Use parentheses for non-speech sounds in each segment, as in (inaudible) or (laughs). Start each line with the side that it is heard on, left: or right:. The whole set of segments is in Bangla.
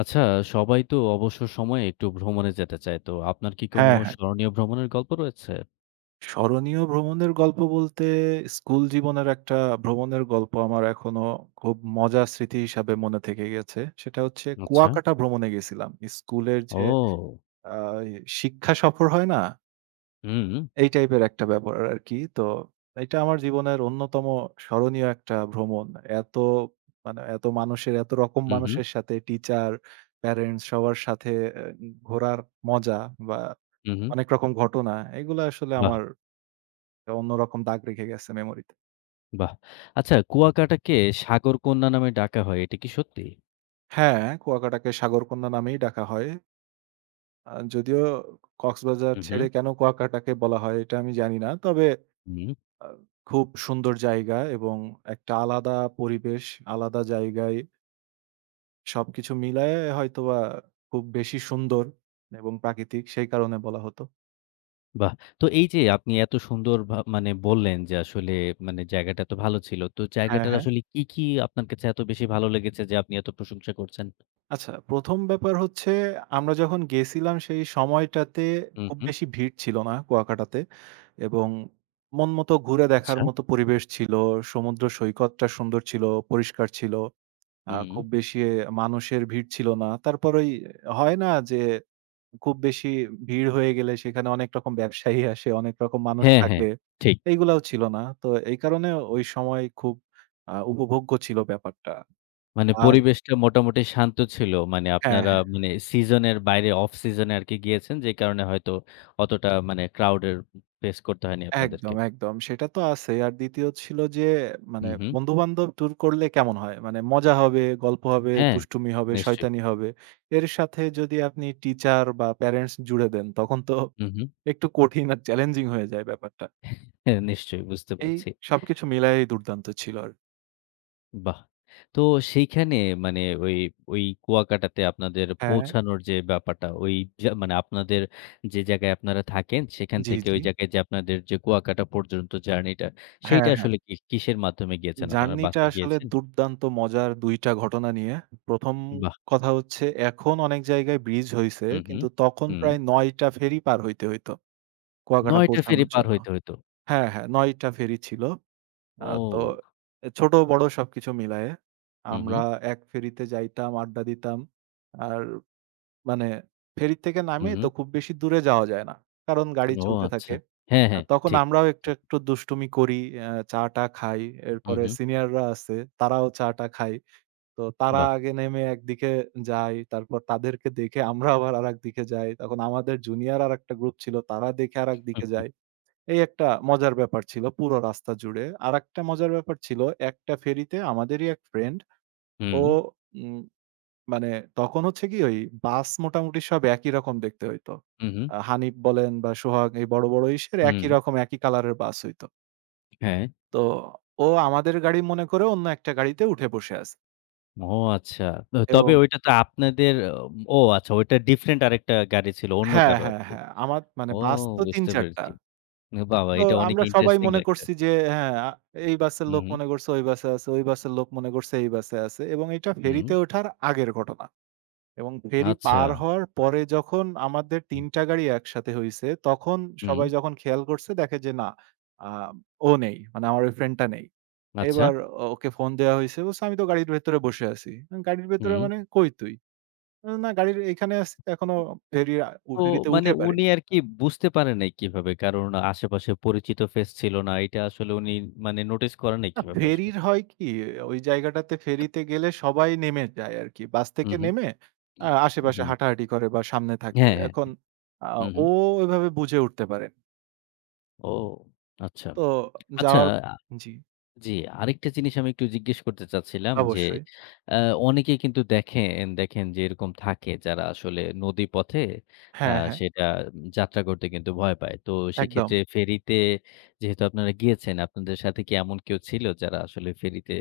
left: আচ্ছা, সবাই তো অবসর সময়ে একটু ভ্রমণে যেতে চায়। তো আপনার কি কোনো
right: হ্যাঁ, হ্যাঁ।
left: স্মরণীয় ভ্রমণের গল্প রয়েছে?
right: স্মরণীয় ভ্রমণের গল্প বলতে স্কুল জীবনের একটা ভ্রমণের গল্প আমার এখনো খুব মজার স্মৃতি হিসাবে মনে থেকে গেছে। সেটা হচ্ছে
left: আচ্ছা।
right: কুয়াকাটা ভ্রমণে গেছিলাম। স্কুলের যে
left: ও!
right: আ শিক্ষা সফর হয় না?
left: হুম, হু,
right: এই টাইপের একটা ব্যাপার আরকি। তো এটা আমার জীবনের অন্যতম স্মরণীয় একটা ভ্রমণ। এত এত মানুষের এত রকম
left: হু,
right: মানুষের সাথে টিচার, প্যারেন্টস সবার সাথে ঘোরার মজা বা
left: হু, হু।
right: অনেক রকম ঘটনা এগুলা আসলে
left: বাহ!
right: আমার অন্যরকম দাগ রেখে গেছে মেমোরিতে।
left: বাহ! আচ্ছা, কুয়াকাটাকে সাগরকন্যা নামে ডাকা হয়। এটা কি সত্যি?
right: হ্যাঁ, কুয়াকাটাকে সাগরকন্যা নামেই ডাকা হয়। যদিও কক্সবাজার
left: হু, হু,
right: ছেড়ে কেন কুয়াকাটাকে বলা হয় এটা আমি জানি না। তবে
left: হুম,
right: আ খুব সুন্দর জায়গা এবং একটা আলাদা পরিবেশ, আলাদা জায়গায় সবকিছু মিলায়ে হয়তোবা খুব বেশি সুন্দর এবং প্রাকৃতিক সেই কারণে বলা হতো।
left: বাহ! তো এই যে আপনি এত সুন্দর মানে বললেন যে আসলে মানে জায়গাটা এত ভালো ছিল। তো
right: হ্যাঁ,
left: জায়গাটার
right: হ্যাঁ।
left: আসলে কি, কি আপনার কাছে এত বেশি ভালো লেগেছে যে আপনি এত প্রশংসা করছেন?
right: আচ্ছা, ১ম ব্যাপার হচ্ছে আমরা যখন গেছিলাম সেই সময়টাতে
left: হু,
right: খুব
left: হু,
right: বেশি ভিড় ছিল না কুয়াকাটাতে এবং মন মতো ঘুরে দেখার
left: আচ্ছা,
right: মতো পরিবেশ ছিল। সমুদ্র সৈকতটা সুন্দর ছিল, পরিষ্কার ছিল।
left: হুম।
right: খুব বেশি মানুষের ভিড় ছিল না। তারপর ওই হয় না যে খুব বেশি ভিড় হয়ে গেলে সেখানে অনেক রকম ব্যবসায়ী আসে, অনেক রকম মানুষ
left: হ্যাঁ, হ্যাঁ,
right: থাকে।
left: ঠিক।
right: এইগুলাও ছিল না। তো এই কারণে ওই সময় খুব উপভোগ্য ছিল ব্যাপারটা।
left: মানে
right: আর
left: পরিবেশটা মোটামুটি শান্ত ছিল। মানে
right: হ্যাঁ,
left: আপনারা
right: হ্যাঁ।
left: মানে সিজনের বাইরে অফ সিজনে আরকি গিয়েছেন। যে কারণে হয়তো অতটা মানে ক্রাউড এর ফেস করতে হয়নি আপনাদেরকে।
right: একদম, একদম। সেটা তো আছেই। আর ২য় ছিল যে মানে
left: হুম, হুম।
right: বন্ধু-বান্ধব ট্যুর করলে কেমন হয়? মানে মজা হবে, গল্প হবে,
left: হ্যাঁ,
right: দুষ্টুমি হবে,
left: নিশ্চয়ই।
right: শয়তানি হবে। এর সাথে যদি আপনি টিচার বা প্যারেন্টস জুড়ে দেন, তখন তো
left: হুম, হুম।
right: একটু কঠিন আর চ্যালেঞ্জিং হয়ে যায় ব্যাপারটা।
left: হ্যাঁ, নিশ্চয়ই বুঝতে
right: এই
left: পারছি।
right: সবকিছু মিলায়েই দুর্দান্ত ছিল আর
left: বাহ! তো সেইখানে মানে ওই কুয়াকাটাতে আপনাদের
right: হ্যাঁ,
left: পৌঁছানোর যে ব্যাপারটা ওই যে মানে আপনাদের যে জায়গায় আপনারা থাকেন সেখান
right: জি,
left: থেকে
right: জি।
left: ওই জায়গায় যে আপনাদের যে কুয়াকাটা পর্যন্ত জার্নিটা সেইটা
right: হ্যাঁ, হ্যাঁ।
left: আসলে কি কিসের মাধ্যমে গিয়েছেন আপনারা?
right: জার্নিটা
left: বাসে
right: আসলে
left: গিয়েছেন?
right: দুর্দান্ত মজার ২ টা ঘটনা নিয়ে। ১ম
left: বাহ!
right: কথা হচ্ছে এখন অনেক জায়গায় ব্রিজ হইছে,
left: হুম, হুম,
right: কিন্তু তখন
left: হুম।
right: প্রায় ৯ টা ফেরি পার হইতে হইত। কুয়াকাটা
left: ৯ টা ফেরি
right: পৌঁছানোর
left: পার
right: জন্য।
left: হইতে হইতো।
right: হ্যাঁ, হ্যাঁ ৯ টা ফেরি ছিল। আ তো
left: ও!
right: ছোট বড় সবকিছু মিলায়ে
left: হুম, হুম,
right: আমরা এক ফেরিতে যাইতাম, আড্ডা দিতাম। আর মানে ফেরি থেকে
left: হুম,
right: নামে
left: হুম।
right: তো খুব বেশি দূরে যাওয়া যায় না। কারণ গাড়ি
left: ও
right: চলতে
left: আচ্ছা।
right: থাকে।
left: হ্যাঁ,
right: আর
left: হ্যাঁ।
right: তখন
left: ঠিক,
right: আমরাও একটু,
left: ঠিক।
right: একটু দুষ্টুমি করি, চা-টা খাই।
left: হুম,
right: এরপরে
left: হুম।
right: সিনিয়ররা আছে, তারাও চা-টা খায়। তো তারা
left: বাহ!
right: আগে নেমে একদিকে যায়, তারপর তাদেরকে দেখে আমরা আবার আরেকদিকে যাই। তখন আমাদের জুনিয়র আরেকটা গ্রুপ ছিল, তারা দেখে আরেকদিকে যায়।
left: (laughs)
right: এই একটা মজার ব্যাপার ছিল পুরো রাস্তা জুড়ে। আরেকটা মজার ব্যাপার ছিল একটা ফেরিতে আমাদেরই এক ফ্রেন্ড
left: হুম,
right: ও উম মানে তখন হচ্ছে কি ওই বাস মোটামুটি সব একই রকম দেখতে হইতো।
left: হুম, হুম, হুম,
right: হানিফ বলেন বা সোহাগ এই বড়, বড় ইসের একই
left: হুম।
right: রকম একই কালারের বাস হইতো।
left: হ্যাঁ।
right: তো ও আমাদের গাড়ি মনে করে অন্য একটা গাড়িতে উঠে বসে আছে
left: ও আচ্ছা। তো
right: এবং
left: তবে ওইটা তো আপনাদের ও আচ্ছা, ওইটা ডিফরেন্ট আরেকটা গাড়ি ছিল অন্য
right: হ্যাঁ,
left: কারো
right: হ্যাঁ,
left: আরকি।
right: হ্যাঁ। আমার মানে
left: ও
right: বাস তো
left: বুঝতে
right: ৩-৪ টা।
left: পেরেছি। বাবা!
right: তো
left: এটা অনেক
right: আমরা সবাই
left: ইন্টারেস্টিং
right: মনে
left: লাগছে।
right: করছি যে হ্যাঁ, এই বাসের
left: হুম,
right: লোক
left: হুম,
right: মনে করছে ওই বাসে আছে, ওই বাসের লোক মনে করছে এই বাসে আছে এবং এটা
left: হুম।
right: ফেরিতে ওঠার আগের ঘটনা। এবং ফেরি
left: আচ্ছা।
right: পার হওয়ার পরে যখন আমাদের ৩ টা গাড়ি একসাথে হইছে, তখন
left: হুম,
right: সবাই যখন খেয়াল করছে দেখে যে না, আ ও নেই। মানে আমার ওই ফ্রেন্ডটা নেই।
left: আচ্ছা।
right: এবার ওকে ফোন দেয়া হইছে। বলছে, "আমি তো গাড়ির ভেতরে বসে আছি।" আমি, "গাড়ির ভেতরে
left: হুম।
right: মানে? কই তুই?" আমি, "না গাড়ির এইখানে আছি। এখনো ফেরি
left: তো
right: ফেরিতে
left: মানে
right: উঠে
left: উনি
right: পারিনি।"
left: আরকি বুঝতে পারে নাই কিভাবে? কারণ আশেপাশে পরিচিত ফেস ছিল না। এটা আসলে উনি মানে নোটিস করে নাই
right: না,
left: কিভাবে আসলে?
right: ফেরির হয় কি, ওই জায়গাটাতে ফেরিতে গেলে সবাই নেমে যায় আরকি। বাস
left: হু,
right: থেকে
left: হু।
right: নেমে আশেপাশে
left: হুম।
right: হাঁটাহাঁটি করে বা সামনে থাকে।
left: হ্যাঁ, হ্যাঁ।
right: এখন আ
left: হু, হু।
right: ও এভাবে বুঝে উঠতে পারে।
left: ও আচ্ছা।
right: তো
left: আচ্ছা
right: যাওয়ার জি,
left: জি, আরেকটা জিনিস আমি একটু জিজ্ঞেস করতে চাচ্ছিলাম যে,
right: অবশ্যই।
left: আ অনেকেই কিন্তু দেখেন দেখেন যে এরকম থাকে যারা আসলে নদীপথে আ
right: হ্যাঁ, হ্যাঁ,
left: সেটা যাত্রা করতে কিন্তু ভয় পায়। তো
right: একদম।
left: সেক্ষেত্রে ফেরিতে যেহেতু আপনারা গিয়েছেন, আপনাদের সাথে কি এমন কেউ ছিল যারা আসলে ফেরিতে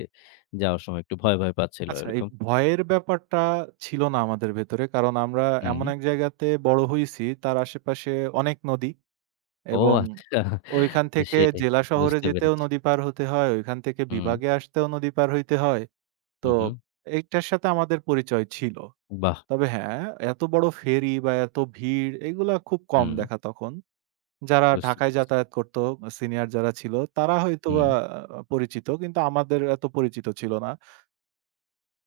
left: যাওয়ার সময় একটু ভয় পাচ্ছিল
right: আচ্ছা এই
left: এরকম?
right: ভয়ের ব্যাপারটা ছিল না আমাদের ভেতরে। কারণ আমরা
left: হুম।
right: এমন এক জায়গাতে বড় হইছি, তার আশেপাশে অনেক নদী
left: ও
right: এবং
left: আচ্ছা,
right: ওইখান থেকে
left: সেটাই।
right: জেলা শহরে
left: বুঝতে
right: যেতেও
left: পেরেছি।
right: নদী পার হতে হয়, ওইখান থেকে
left: হুম,
right: বিভাগে আসতেও নদী পার হইতে হয়। তো
left: হু, হু।
right: এইটার সাথে আমাদের পরিচয় ছিল।
left: বাহ!
right: তবে হ্যাঁ, এত বড় ফেরি বা এত ভিড় এগুলা খুব কম
left: হুম,
right: দেখা তখন। যারা
left: বুঝতে
right: ঢাকায়
left: পেরেছি।
right: যাতায়াত করত সিনিয়র যারা ছিল তারা
left: হুম,
right: হয়তোবা পরিচিত। কিন্তু আমাদের এত পরিচিত ছিল না।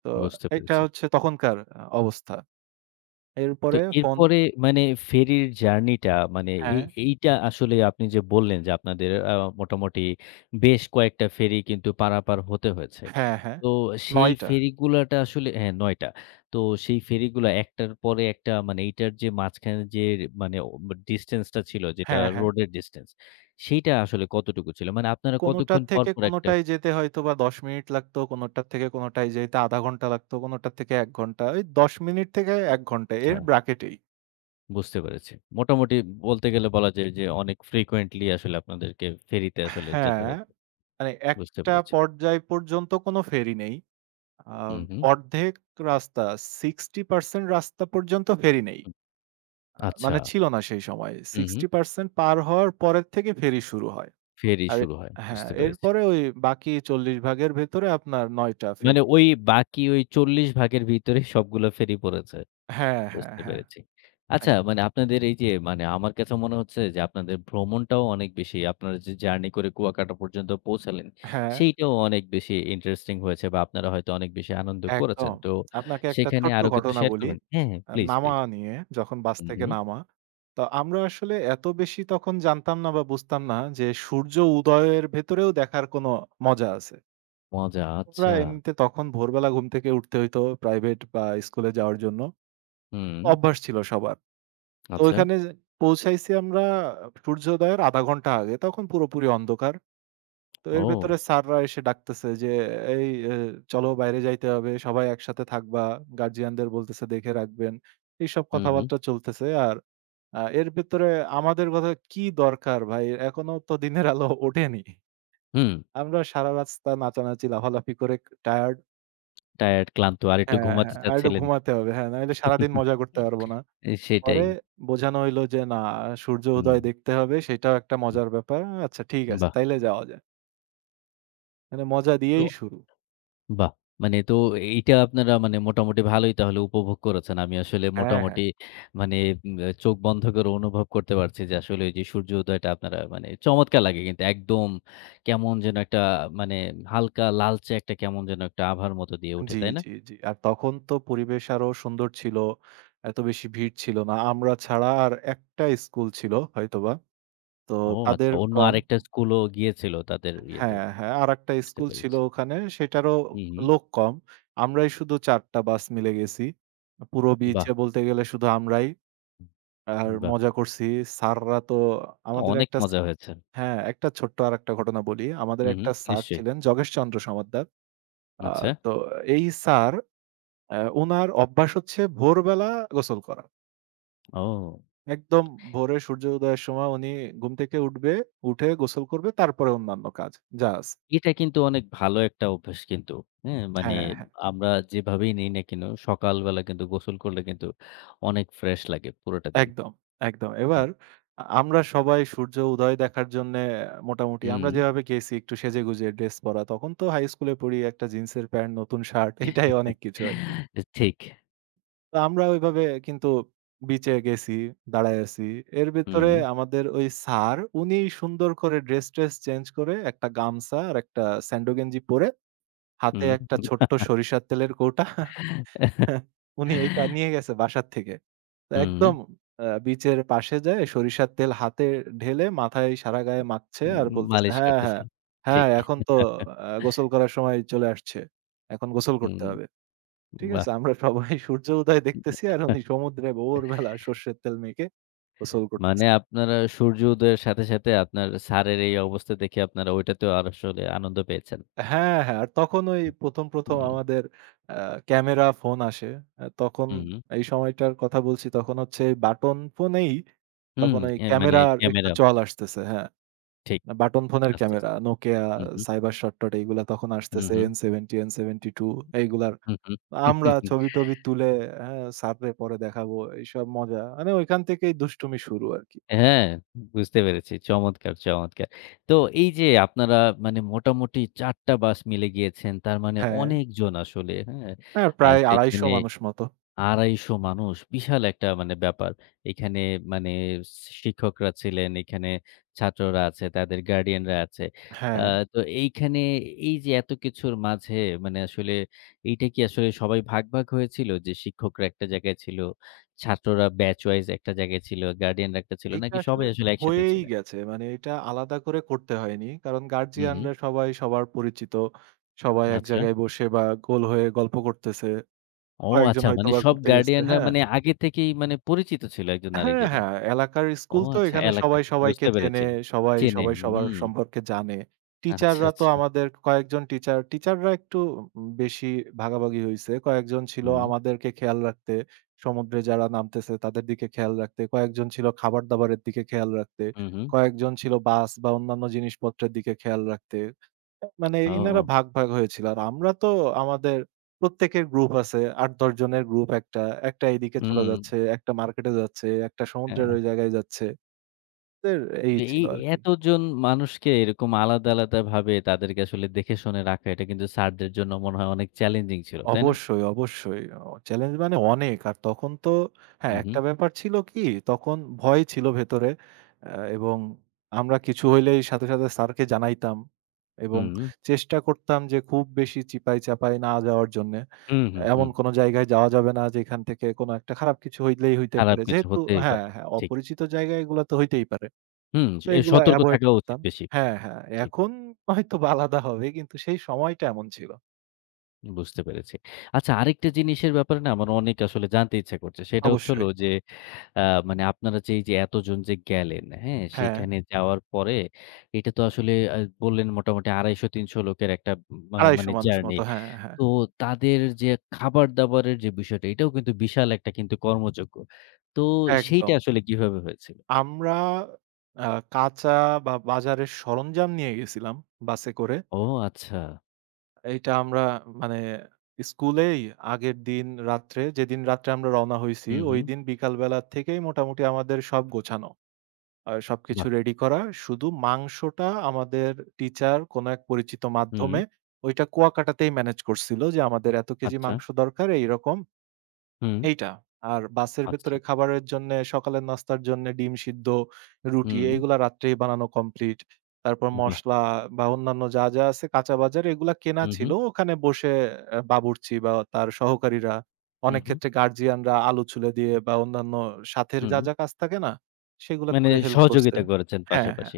right: তো
left: বুঝতে
right: এটা
left: পেরেছি।
right: হচ্ছে তখনকার অবস্থা।
left: তো
right: এরপরে ফোন
left: এরপরে মানে ফেরির জার্নিটা মানে এই
right: হ্যাঁ,
left: এইটা আসলে আপনি যে বললেন যে আপনাদের মোটামুটি বেশ কয়েকটা ফেরি কিন্তু পারাপার হতে হয়েছে।
right: হ্যাঁ, হ্যাঁ।
left: তো সেই
right: ৯ টা।
left: ফেরিগুলাটা আসলে হ্যাঁ ৯ টা। তো সেই ফেরিগুলা একটার পরে একটা মানে এইটার যে মাঝখানে যে মানে ও ডিসট্যান্স টা ছিল যেটা
right: হ্যাঁ, হ্যাঁ।
left: রোডের ডিসট্যান্স, সেইটা আসলে কতটুকু ছিল? মানে আপনারা
right: কোনটার
left: কতক্ষণ পর,
right: থেকে
left: পর একটা
right: কোনটায় যেতে হয়তোবা ১০ মিনিট লাগতো, কোনটার থেকে কোনটায় যেতে ০.৫ ঘন্টা লাগতো, কোনটার থেকে ১ ঘন্টা। ওই ১০ মিনিট থেকে ১ ঘন্টা
left: আচ্ছা
right: এর ব্রাকেটেই।
left: বুঝতে পেরেছি। মোটামুটি বলতে গেলে বলা যায় যে অনেক ফ্রিকোয়েন্টলি আসলে আপনাদেরকে ফেরিতে আসলে যেতে
right: হ্যাঁ,
left: হয়েছে।
right: মানে
left: বুঝতে
right: একটা
left: পেরেছি।
right: পর্যায় পর্যন্ত কোনো ফেরি নেই। আ
left: হুম, হুম।
right: অর্ধেক রাস্তা 60% রাস্তা পর্যন্ত ফেরি নেই।
left: হুম। আচ্ছা।
right: মানে ছিল না সেই সময়।
left: হুম, হুম।
right: 60% পার হওয়ার পরের থেকে ফেরি শুরু হয়।
left: ফেরি
right: আর
left: শুরু হয়।
right: হ্যাঁ,
left: বুঝতে পেরেছি।
right: এরপরে ওই বাকি ৪০ ভাগের ভেতরে আপনার ৯ টা
left: মানে
right: ফেরি
left: ওই বাকি ওই ৪০ ভাগের ভিতরে সবগুলো ফেরি পড়েছে।
right: হ্যাঁ, হ্যাঁ,
left: বুঝতে
right: হ্যাঁ।
left: পেরেছি। আচ্ছা
right: এক
left: মানে আপনাদের এই যে মানে আমার কাছে মনে হচ্ছে যে আপনাদের ভ্রমণটাও অনেক বেশি আপনারা যে জার্নি করে কুয়াকাটা পর্যন্ত পৌঁছালেন,
right: হ্যাঁ।
left: সেইটাও অনেক বেশি ইন্টারেস্টিং হয়েছে বা আপনারা হয়তো অনেক বেশি আনন্দ করেছেন।
right: একদম।
left: তো
right: আপনাকে একটা
left: সেখানে
right: ছোট্ট
left: আরো কিছু
right: ঘটনা
left: শেয়ার
right: বলি।
left: করবেন? হ্যাঁ, হ্যাঁ। প্লিজ,
right: নামা
left: প্লিজ।
right: নিয়ে, যখন বাস
left: হুম,
right: থেকে
left: হুম।
right: নামা। তো আমরা আসলে এত বেশি তখন জানতাম না বা বুঝতাম না যে সূর্য উদয়ের ভেতরেও দেখার কোনো মজা আছে।
left: মজা
right: আমরা
left: আচ্ছা।
right: এমনিতে তখন ভোরবেলা ঘুম থেকে উঠতে হইতো প্রাইভেট বা স্কুলে যাওয়ার জন্য।
left: হুম।
right: অভ্যাস ছিল সবার। তো
left: আচ্ছা।
right: ওইখানে পৌঁছাইছি আমরা সূর্যোদয়ের আধা ঘন্টা আগে। তখন পুরোপুরি অন্ধকার। তো এর
left: ও!
right: ভেতরে স্যাররা এসে ডাকতেছে যে, "এই এ চলো বাইরে যাইতে হবে। সবাই একসাথে থাকবা। গার্ডিয়ানদের বলতেছে দেখে রাখবেন।" এইসব
left: হুম, হুম।
right: কথাবার্তা চলতেছে। আর এর ভেতরে আমাদের কথা কি দরকার ভাই? এখনো তো দিনের আলো ওঠেনি।
left: হুম।
right: আমরা সারা রাস্তা নাচানাচি, লাফালাফি করে টায়ার্ড
left: টায়ার্ড, ক্লান্ত আর একটু
right: হ্যাঁ,
left: ঘুমাতে
right: হ্যাঁ। আর একটু
left: চাচ্ছিলেন।
right: ঘুমাতে হবে। হ্যাঁ, নাইলে সারাদিন মজা করতে পারব না।
left: সেটাই।
right: পরে বোঝানো হইলো যে, "না, সূর্য
left: হুম,
right: উদয় দেখতে হবে। সেটাও একটা
left: হুম।
right: মজার ব্যাপার। আচ্ছা ঠিক আছে,
left: বাহ!
right: তাইলে যাওয়া যায়।" মানে মজা
left: তো
right: দিয়েই শুরু।
left: বাহ! মানে তো এইটা আপনারা মানে মোটামুটি ভালোই তাহলে উপভোগ করেছেন। আমি আসলে
right: হ্যাঁ,
left: মোটামুটি
right: হ্যাঁ।
left: মানে উম চোখ বন্ধ করে অনুভব করতে পারছি যে আসলে ওই যে সূর্যোদয়টা আপনারা মানে চমৎকার লাগে কিন্তু একদম কেমন যেন একটা মানে হালকা লালচে একটা কেমন যেন একটা আভার মতো দিয়ে ওঠে,
right: জি,
left: তাই না?
right: জি, জি। আর তখন তো পরিবেশ আরো সুন্দর ছিল। এত বেশি ভিড় ছিল না। আমরা ছাড়া আর একটা স্কুল ছিল হয়তোবা। তো
left: ও আচ্ছা,
right: তাদের
left: অন্য
right: কম
left: আরেকটা স্কুলও গিয়েছিল তাদের ইয়েতে।
right: হ্যাঁ, হ্যাঁ। আরেকটা
left: বুঝতে
right: স্কুল ছিল
left: পেরেছি।
right: ওখানে সেটারও
left: হুম, হুম।
right: লোক কম। আমরাই শুধু ৪ টা বাস মিলে গেছি। পুরো
left: বাহ!
right: বিচে বলতে গেলে শুধু আমরাই। আর
left: বাহ!
right: মজা করছি। স্যাররা তো আমাদের
left: অনেক
right: একটা সা
left: মজা হয়েছে।
right: হ্যাঁ, একটা ছোট্ট আরেকটা ঘটনা বলি। আমাদের
left: হুম, হুম,
right: একটা স্যার
left: নিশ্চয়ই।
right: ছিলেন জগেশচন্দ্র সমাদ্দার। আ
left: আচ্ছা।
right: তো এই স্যার উনার অভ্যাস হচ্ছে ভোরবেলা গোসল করা।
left: ও!
right: একদম ভোরে সূর্য উদয়ের সময় উনি ঘুম থেকে উঠবে, উঠে গোসল করবে তারপরে অন্যান্য কাজ যা আছে।
left: এটা কিন্তু অনেক ভালো একটা অভ্যাস কিন্তু। হ্যাঁ? মানে
right: হ্যাঁ, হ্যাঁ।
left: আমরা যেভাবেই নেই না কেন সকালবেলা কিন্তু গোসল করলে কিন্তু অনেক ফ্রেশ লাগে পুরোটা দিন।
right: একদম, একদম।
left: হুম,
right: এবার আমরা সবাই সূর্য উদয় দেখার জন্যে মোটামুটি
left: হুম।
right: আমরা যেভাবে গেছি একটু সেজেগুজে ড্রেস পরা তখন তো হাই স্কুলে পড়ি একটা জিন্সের প্যান্ট, নতুন শার্ট এটাই অনেক কিছু আরকি।
left: ঠিক।
right: তো আমরা ওইভাবে কিন্তু বিচে গেছি, দাঁড়ায় আছি। এর ভেতরে
left: হুম,
right: আমাদের ওই স্যার উনি সুন্দর করে ড্রেস-ট্রেস চেঞ্জ করে একটা গামছা আর একটা স্যান্ডো গেঞ্জি পরে, হাতে
left: হুম,
right: একটা ছোট্ট সরিষার তেলের কৌটা (laughs) উনি এটা নিয়ে গেছে বাসার থেকে। তো
left: হুম,
right: একদম বিচের পাশে যেয়ে সরিষার তেল হাতে ঢেলে মাথায় সারা গায়ে মাখছে আর
left: উম
right: বলতেছে,
left: মালিশ
right: "হ্যাঁ,
left: করতেছে।
right: হ্যাঁ, হ্যাঁ,
left: ঠিক।
right: এখন তো গোসল করার সময় চলে আসছে। এখন গোসল করতে
left: হুম,
right: হবে।" ঠিক
left: বাহ!
right: আছে? আমরা সবাই সূর্য উদয় দেখতেছি আর উনি সমুদ্রে ভোরবেলা সর্ষের তেল মেখে গোসল
left: মানে
right: করতেছে।
left: আপনারা সূর্য উদয়ের সাথে, সাথে আপনার স্যারের এই অবস্থা দেখে আপনারা ওইটাতেও আসলে আনন্দ পেয়েছেন।
right: হ্যাঁ, হ্যাঁ। আর তখন ওই ১ম
left: হুম,
right: আমাদের আ ক্যামেরা ফোন আসে। তখন
left: হুম,
right: এই সময়টার কথা বলছি তখন হচ্ছে বাটন ফোনেই
left: হুম,
right: তখন ওই
left: মানে
right: ক্যামেরার একটু
left: ক্যামেরা
right: চল আসতেছে। হ্যাঁ।
left: ঠিক।
right: বাটন ফোনের
left: আচ্ছা, আচ্ছা।
right: ক্যামেরা Nokia,
left: হুম, হুম,
right: CyberShot টট এইগুলা তখন
left: হুম,
right: আসতেছে
left: হুম,
right: N70, N72 এইগুলার।
left: হুম, হুম।
right: আমরা
left: (laughs)
right: ছবি-টবি তুলে হ্যাঁ, স্যাররে পরে দেখাবো এইসব মজা। মানে ওইখান থেকেই দুষ্টুমি শুরু আরকি।
left: হ্যাঁ, বুঝতে পেরেছি। চমৎকার, চমৎকার। তো এই যে আপনারা মানে মোটামুটি ৪ টা বাস মিলে গিয়েছেন। তার মানে
right: হ্যাঁ।
left: অনেকজন আসলে, হ্যাঁ?
right: হ্যাঁ,
left: আর
right: প্রায়
left: সেইখানে
right: ২৫০ মানুষ মতো।
left: ২৫০ মানুষ বিশাল একটা মানে ব্যাপার। এখানে মানে শিক্ষকরা ছিলেন, এখানে ছাত্ররা আছে, তাদের গার্ডিয়ানরা আছে। আ
right: হ্যাঁ,
left: তো এইখানে এই যে এত কিছুর মাঝে মানে আসলে এইটা কি আসলে সবাই ভাগ হয়েছিল? যে শিক্ষকরা একটা জায়গায় ছিল, ছাত্ররা ব্যাচ ওয়াইজ একটা জায়গায় ছিল, গার্ডিয়ানরা একটা ছিল
right: এইটা
left: নাকি
right: আসলে
left: সবাই আসলে একসাথে
right: হয়েই
left: ছিলেন?
right: গেছে। মানে এটা আলাদা করে করতে হয়নি। কারণ
left: হুম, হুম।
right: গার্ডিয়ানরা সবাই সবার পরিচিত। সবাই এক
left: আচ্ছা।
right: জায়গায় বসে বা গোল হয়ে গল্প করতেছে।
left: ও
right: কয়েকজন
left: আচ্ছা, মানে
right: হয়তোবা
left: সব
right: ঘুরতে গেছে।
left: গার্ডিয়ানরা
right: হ্যাঁ।
left: মানে আগে থেকেই মানে পরিচিত ছিল একজন
right: হ্যাঁ,
left: আরেকজনের।
right: হ্যাঁ, এলাকার
left: ও
right: স্কুল তো
left: আচ্ছা
right: এখানে
left: এলাকার।
right: সবাই সবাইকে
left: বুঝতে
right: চেনে,
left: পেরেছি।
right: সবাই,
left: চেনে।
right: সবাই সবার
left: হুম।
right: সম্পর্কে জানে।
left: আচ্ছা,
right: টিচাররা তো
left: আচ্ছা।
right: আমাদের টিচাররা একটু বেশি ভাগাভাগি হইছে। কয়েকজন ছিল
left: হুম,
right: আমাদেরকে খেয়াল রাখতে, সমুদ্রে যারা নামতেছে তাদের দিকে খেয়াল রাখতে, কয়েকজন ছিল খাবার-দাবারের দিকে খেয়াল রাখতে,
left: হুম, হুম।
right: কয়েকজন ছিল বাস বা অন্যান্য জিনিসপত্রের দিকে খেয়াল রাখতে। মানে ইনারা
left: ও!
right: ভাগ, ভাগ হয়েছিল। আর আমরা তো আমাদের প্রত্যেকের গ্রুপ আছে। ৮-১০ জনের গ্রুপ একটা। একটা এইদিকে চলে
left: হুম।
right: যাচ্ছে, একটা মার্কেটে যাচ্ছে, একটা সমুদ্রের
left: হ্যাঁ,
right: ওই জায়গায় যাচ্ছে। দের এই
left: এই
right: ছিল আরকি।
left: এতজন মানুষকে এরকম আলাদা ভাবে তাদেরকে আসলে দেখে শুনে রাখা এটা কিন্তু স্যারদের জন্য মনে হয় অনেক চ্যালেঞ্জিং ছিল, তাই না?
right: অবশ্যই, অবশ্যই। চ্যালেঞ্জ মানে অনেক। আর তখন তো হ্যাঁ,
left: হুম, হুম,
right: একটা ব্যাপার ছিল কি তখন ভয় ছিল ভেতরে। এবং আমরা কিছু হইলেই সাথে, সাথে স্যারকে জানাইতাম এবং
left: হুম,
right: চেষ্টা করতাম যে খুব বেশি চিপায়, চাপায় না যাওয়ার জন্যে।
left: হুম, হুম,
right: এমন
left: হুম।
right: কোন জায়গায় যাওয়া যাবে না যেখান থেকে কোন একটা খারাপ কিছু হইলেই হইতে
left: খারাপ
right: পারে।
left: কিছু
right: যেহেতু
left: হতেই পারে।
right: হ্যাঁ, হ্যাঁ,
left: ঠিক।
right: অপরিচিত জায়গায় এগুলা তো হইতেই পারে।
left: হুম,
right: তো
left: এ
right: এগুলা
left: সতর্ক
right: এভয়েড
left: থাকা উচিত
right: করতাম।
left: বেশি।
right: হ্যাঁ, হ্যাঁ।
left: ঠিক,
right: এখন হয়তোবা আলাদা হবে কিন্তু সেই সময়টা এমন ছিল।
left: বুঝতে পেরেছি। আচ্ছা আরেকটা জিনিসের ব্যাপারে না আমার অনেক আসলে জানতে ইচ্ছা করছে। সেটা হচ্ছে হলো
right: অবশ্যই।
left: যে আ মানে আপনারা যে এই যে এতজন যে গেলেন, হ্যাঁ?
right: হ্যাঁ।
left: সেইখানে যাওয়ার পরে এটা তো আসলে বললেন মোটামুটি ২৫০-৩০০ লোকের একটা মা
right: ২৫০
left: মানে
right: মানুষ
left: জার্নি।
right: মতো। হ্যাঁ, হ্যাঁ,
left: তো তাদের যে খাবার-দাবারের যে বিষয়টা, এটাও কিন্তু বিশাল একটা কিন্তু কর্মযজ্ঞ। তো সেইটা
right: একদম।
left: আসলে কিভাবে হয়েছিল?
right: আমরা আ কাঁচা বা বাজারের সরঞ্জাম নিয়ে গেছিলাম বাসে করে।
left: ও আচ্ছা।
right: এইটা আমরা মানে স্কুলেই আগের দিন রাত্রে, যেদিন রাত্রে আমরা রওনা হইছি,
left: হুম, হুম।
right: ঐদিন বিকাল বেলা থেকেই মোটামুটি আমাদের সব গোছানো। সবকিছু
left: বাহ!
right: রেডি করা। শুধু মাংসটা আমাদের টিচার কোনো এক পরিচিত
left: হুম।
right: মাধ্যমে ওইটা কুয়াকাটাতেই ম্যানেজ করছিল যে, আমাদের এত কেজি
left: আচ্ছা।
right: মাংস দরকার এইরকম।
left: হুম।
right: এইটা। আর বাসের
left: আচ্ছা।
right: ভেতরে খাবারের জন্যে সকালের নাস্তার জন্যে ডিম সিদ্ধ, রুটি
left: হুম।
right: এগুলা রাত্রেই বানানো কমপ্লিট। তারপর
left: বাহ!
right: মসলা বা অন্যান্য যা, যা আছে কাঁচা বাজার এগুলা কেনা
left: হুম,
right: ছিল।
left: হুম।
right: ওখানে বসে বাবুর্চি বা তার সহকারীরা,
left: হুম,
right: অনেক
left: হুম।
right: ক্ষেত্রে গার্ডিয়ানরা আলু ছুলে দিয়ে বা অন্যান্য সাথের যা,
left: হুম।
right: যা কাজ থাকে না? সেগুলা
left: মানে
right: করে হেল্প করছে।
left: সহযোগিতা করেছেন
right: হ্যাঁ,
left: পাশাপাশি।
right: হ্যাঁ।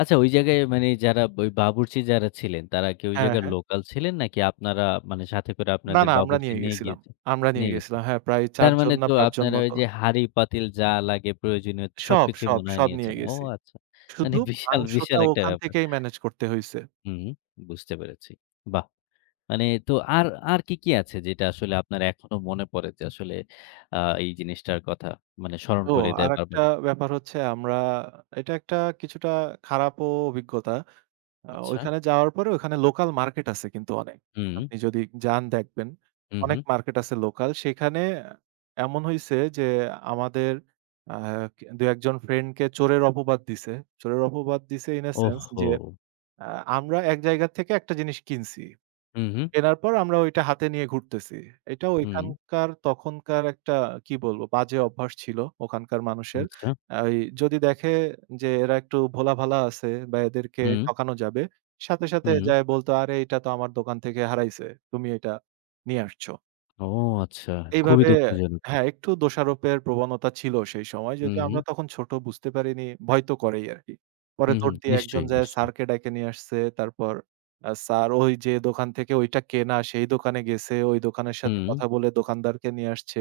left: আচ্ছা ওই জায়গায় মানে যারা ওই বাবুর্চি যারা ছিলেন, তারা কি ওই
right: হ্যাঁ,
left: জায়গার
right: হ্যাঁ।
left: লোকাল ছিলেন? নাকি আপনারা মানে সাথে করে
right: না,
left: আপনাদের
right: না আমরা
left: বাবুর্চি
right: নিয়ে
left: নিয়ে
right: গেছিলাম।
left: গিয়েছেন নিয়ে গেছেন?
right: হ্যাঁ, প্রায় ৪
left: তার
right: জন
left: মানে
right: না
left: তো
right: ৫ জন
left: আপনারা ওই
right: মতো।
left: যে হাঁড়ি-পাতিল যা লাগে প্রয়োজনীয়
right: সব,
left: সবকিছুই
right: সব,
left: মনে হয়
right: সব নিয়ে
left: নিয়েছেন। ও
right: গেছি।
left: আচ্ছা। মানে
right: শুধু
left: বিশাল,
right: মাংসটা
left: বিশাল একটা
right: ওখান
left: ব্যাপার।
right: থেকেই ম্যানেজ করতে হইছে।
left: হুম, বুঝতে পেরেছি। বাহ! মানে তো আর কি, কি আছে যেটা আসলে আপনার এখনো মনে পড়ে যে আসলে আ এই জিনিসটার কথা মানে স্মরণ
right: ও
left: করিয়ে দেয়
right: আরেকটা
left: বারবার?
right: ব্যাপার হচ্ছে আমরা এটা একটা কিছুটা খারাপও অভিজ্ঞতা।
left: আচ্ছা।
right: ওইখানে যাওয়ার পরে ওখানে লোকাল মার্কেট আছে কিন্তু অনেক।
left: হুম,
right: আপনি যদি যান দেখবেন,
left: হুম,
right: অনেক
left: হুম।
right: মার্কেট আছে লোকাল। সেখানে এমন হইছে যে আমাদের আ ২-১ জন ফ্রেন্ডকে চোরের অপবাদ দিছে। চোরের অপবাদ দিছে ইন a সেন্স যে
left: ওহহো!
right: আ আমরা এক জায়গা থেকে একটা জিনিস কিনছি।
left: হুম, হুম,
right: কেনার পর আমরা ওইটা হাতে নিয়ে ঘুরতেছি। এটা
left: হুম।
right: ওইখানকার তখনকার একটা কি বলবো বাজে অভ্যাস ছিল ওখানকার মানুষের।
left: আচ্ছা।
right: ওই যদি দেখে যে এরা একটু ভোলাভালা আছে বা এদেরকে
left: হুম,
right: ঠকানো যাবে, সাথে, সাথে
left: হুম।
right: যায়ে বলতো, "আরে এটা তো আমার দোকান থেকে হারাইছে। তুমি এটা নিয়ে আসছো।"
left: ও আচ্ছা। খুবই
right: এইভাবে
left: দুঃখজনক।
right: হ্যাঁ, একটু দোষারোপের প্রবণতা ছিল সেই সময়। যদিও
left: হুম,
right: আমরা তখন ছোট বুঝতে পারিনি, ভয় তো করেই আরকি। পরে
left: হুম, হুম।
right: দৌড় দিয়ে একজন
left: নিশ্চয়ই,
right: যায়
left: নিশ্চয়ই।
right: স্যারকে ডাইকে নিয়ে আসছে। তারপর স্যার ওই যে দোকান থেকে ওইটা কেনা সেই দোকানে গেছে, ওই দোকানের সাথে
left: হুম,
right: কথা বলে দোকানদারকে নিয়ে আসছে।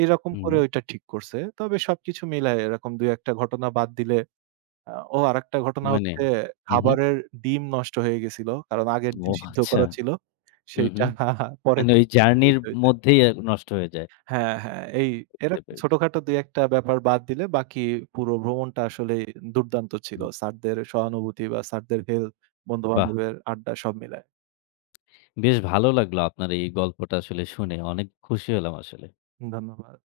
right: এইরকম
left: হুম।
right: করে ওইটা ঠিক করছে। তবে সবকিছু মিলায় এরকম ২-১ টা ঘটনা বাদ দিলে আ ও আরেকটা ঘটনা
left: মানে
right: হচ্ছে
left: হু, হু।
right: খাবারের ডিম নষ্ট হয়ে গেছিল। কারণ আগের
left: ও
right: দিন সিদ্ধ
left: আচ্ছা।
right: করা ছিল।
left: হুম,
right: সেইটা
left: হুম।
right: পরের
left: মানে
right: দিন
left: ওই জার্নির
right: (unintelligible)
left: মধ্যেই নষ্ট হয়ে যায়।
right: হ্যাঁ, হ্যাঁ।
left: বুঝতে
right: এরকম
left: পেরেছি।
right: ছোটখাটো ২-১ টা ব্যাপার বাদ দিলে বাকি পুরো ভ্রমণটা আসলেই দুর্দান্ত ছিল।
left: হুম,
right: স্যারদের সহানুভূতি বা স্যারদের হেল্প,
left: বাহ!
right: বন্ধু-বান্ধবের আড্ডা সব মিলায়।
left: বেশ ভালো লাগলো আপনার এই গল্পটা আসলে শুনে। অনেক খুশি হলাম আসলে।
right: ধন্যবাদ।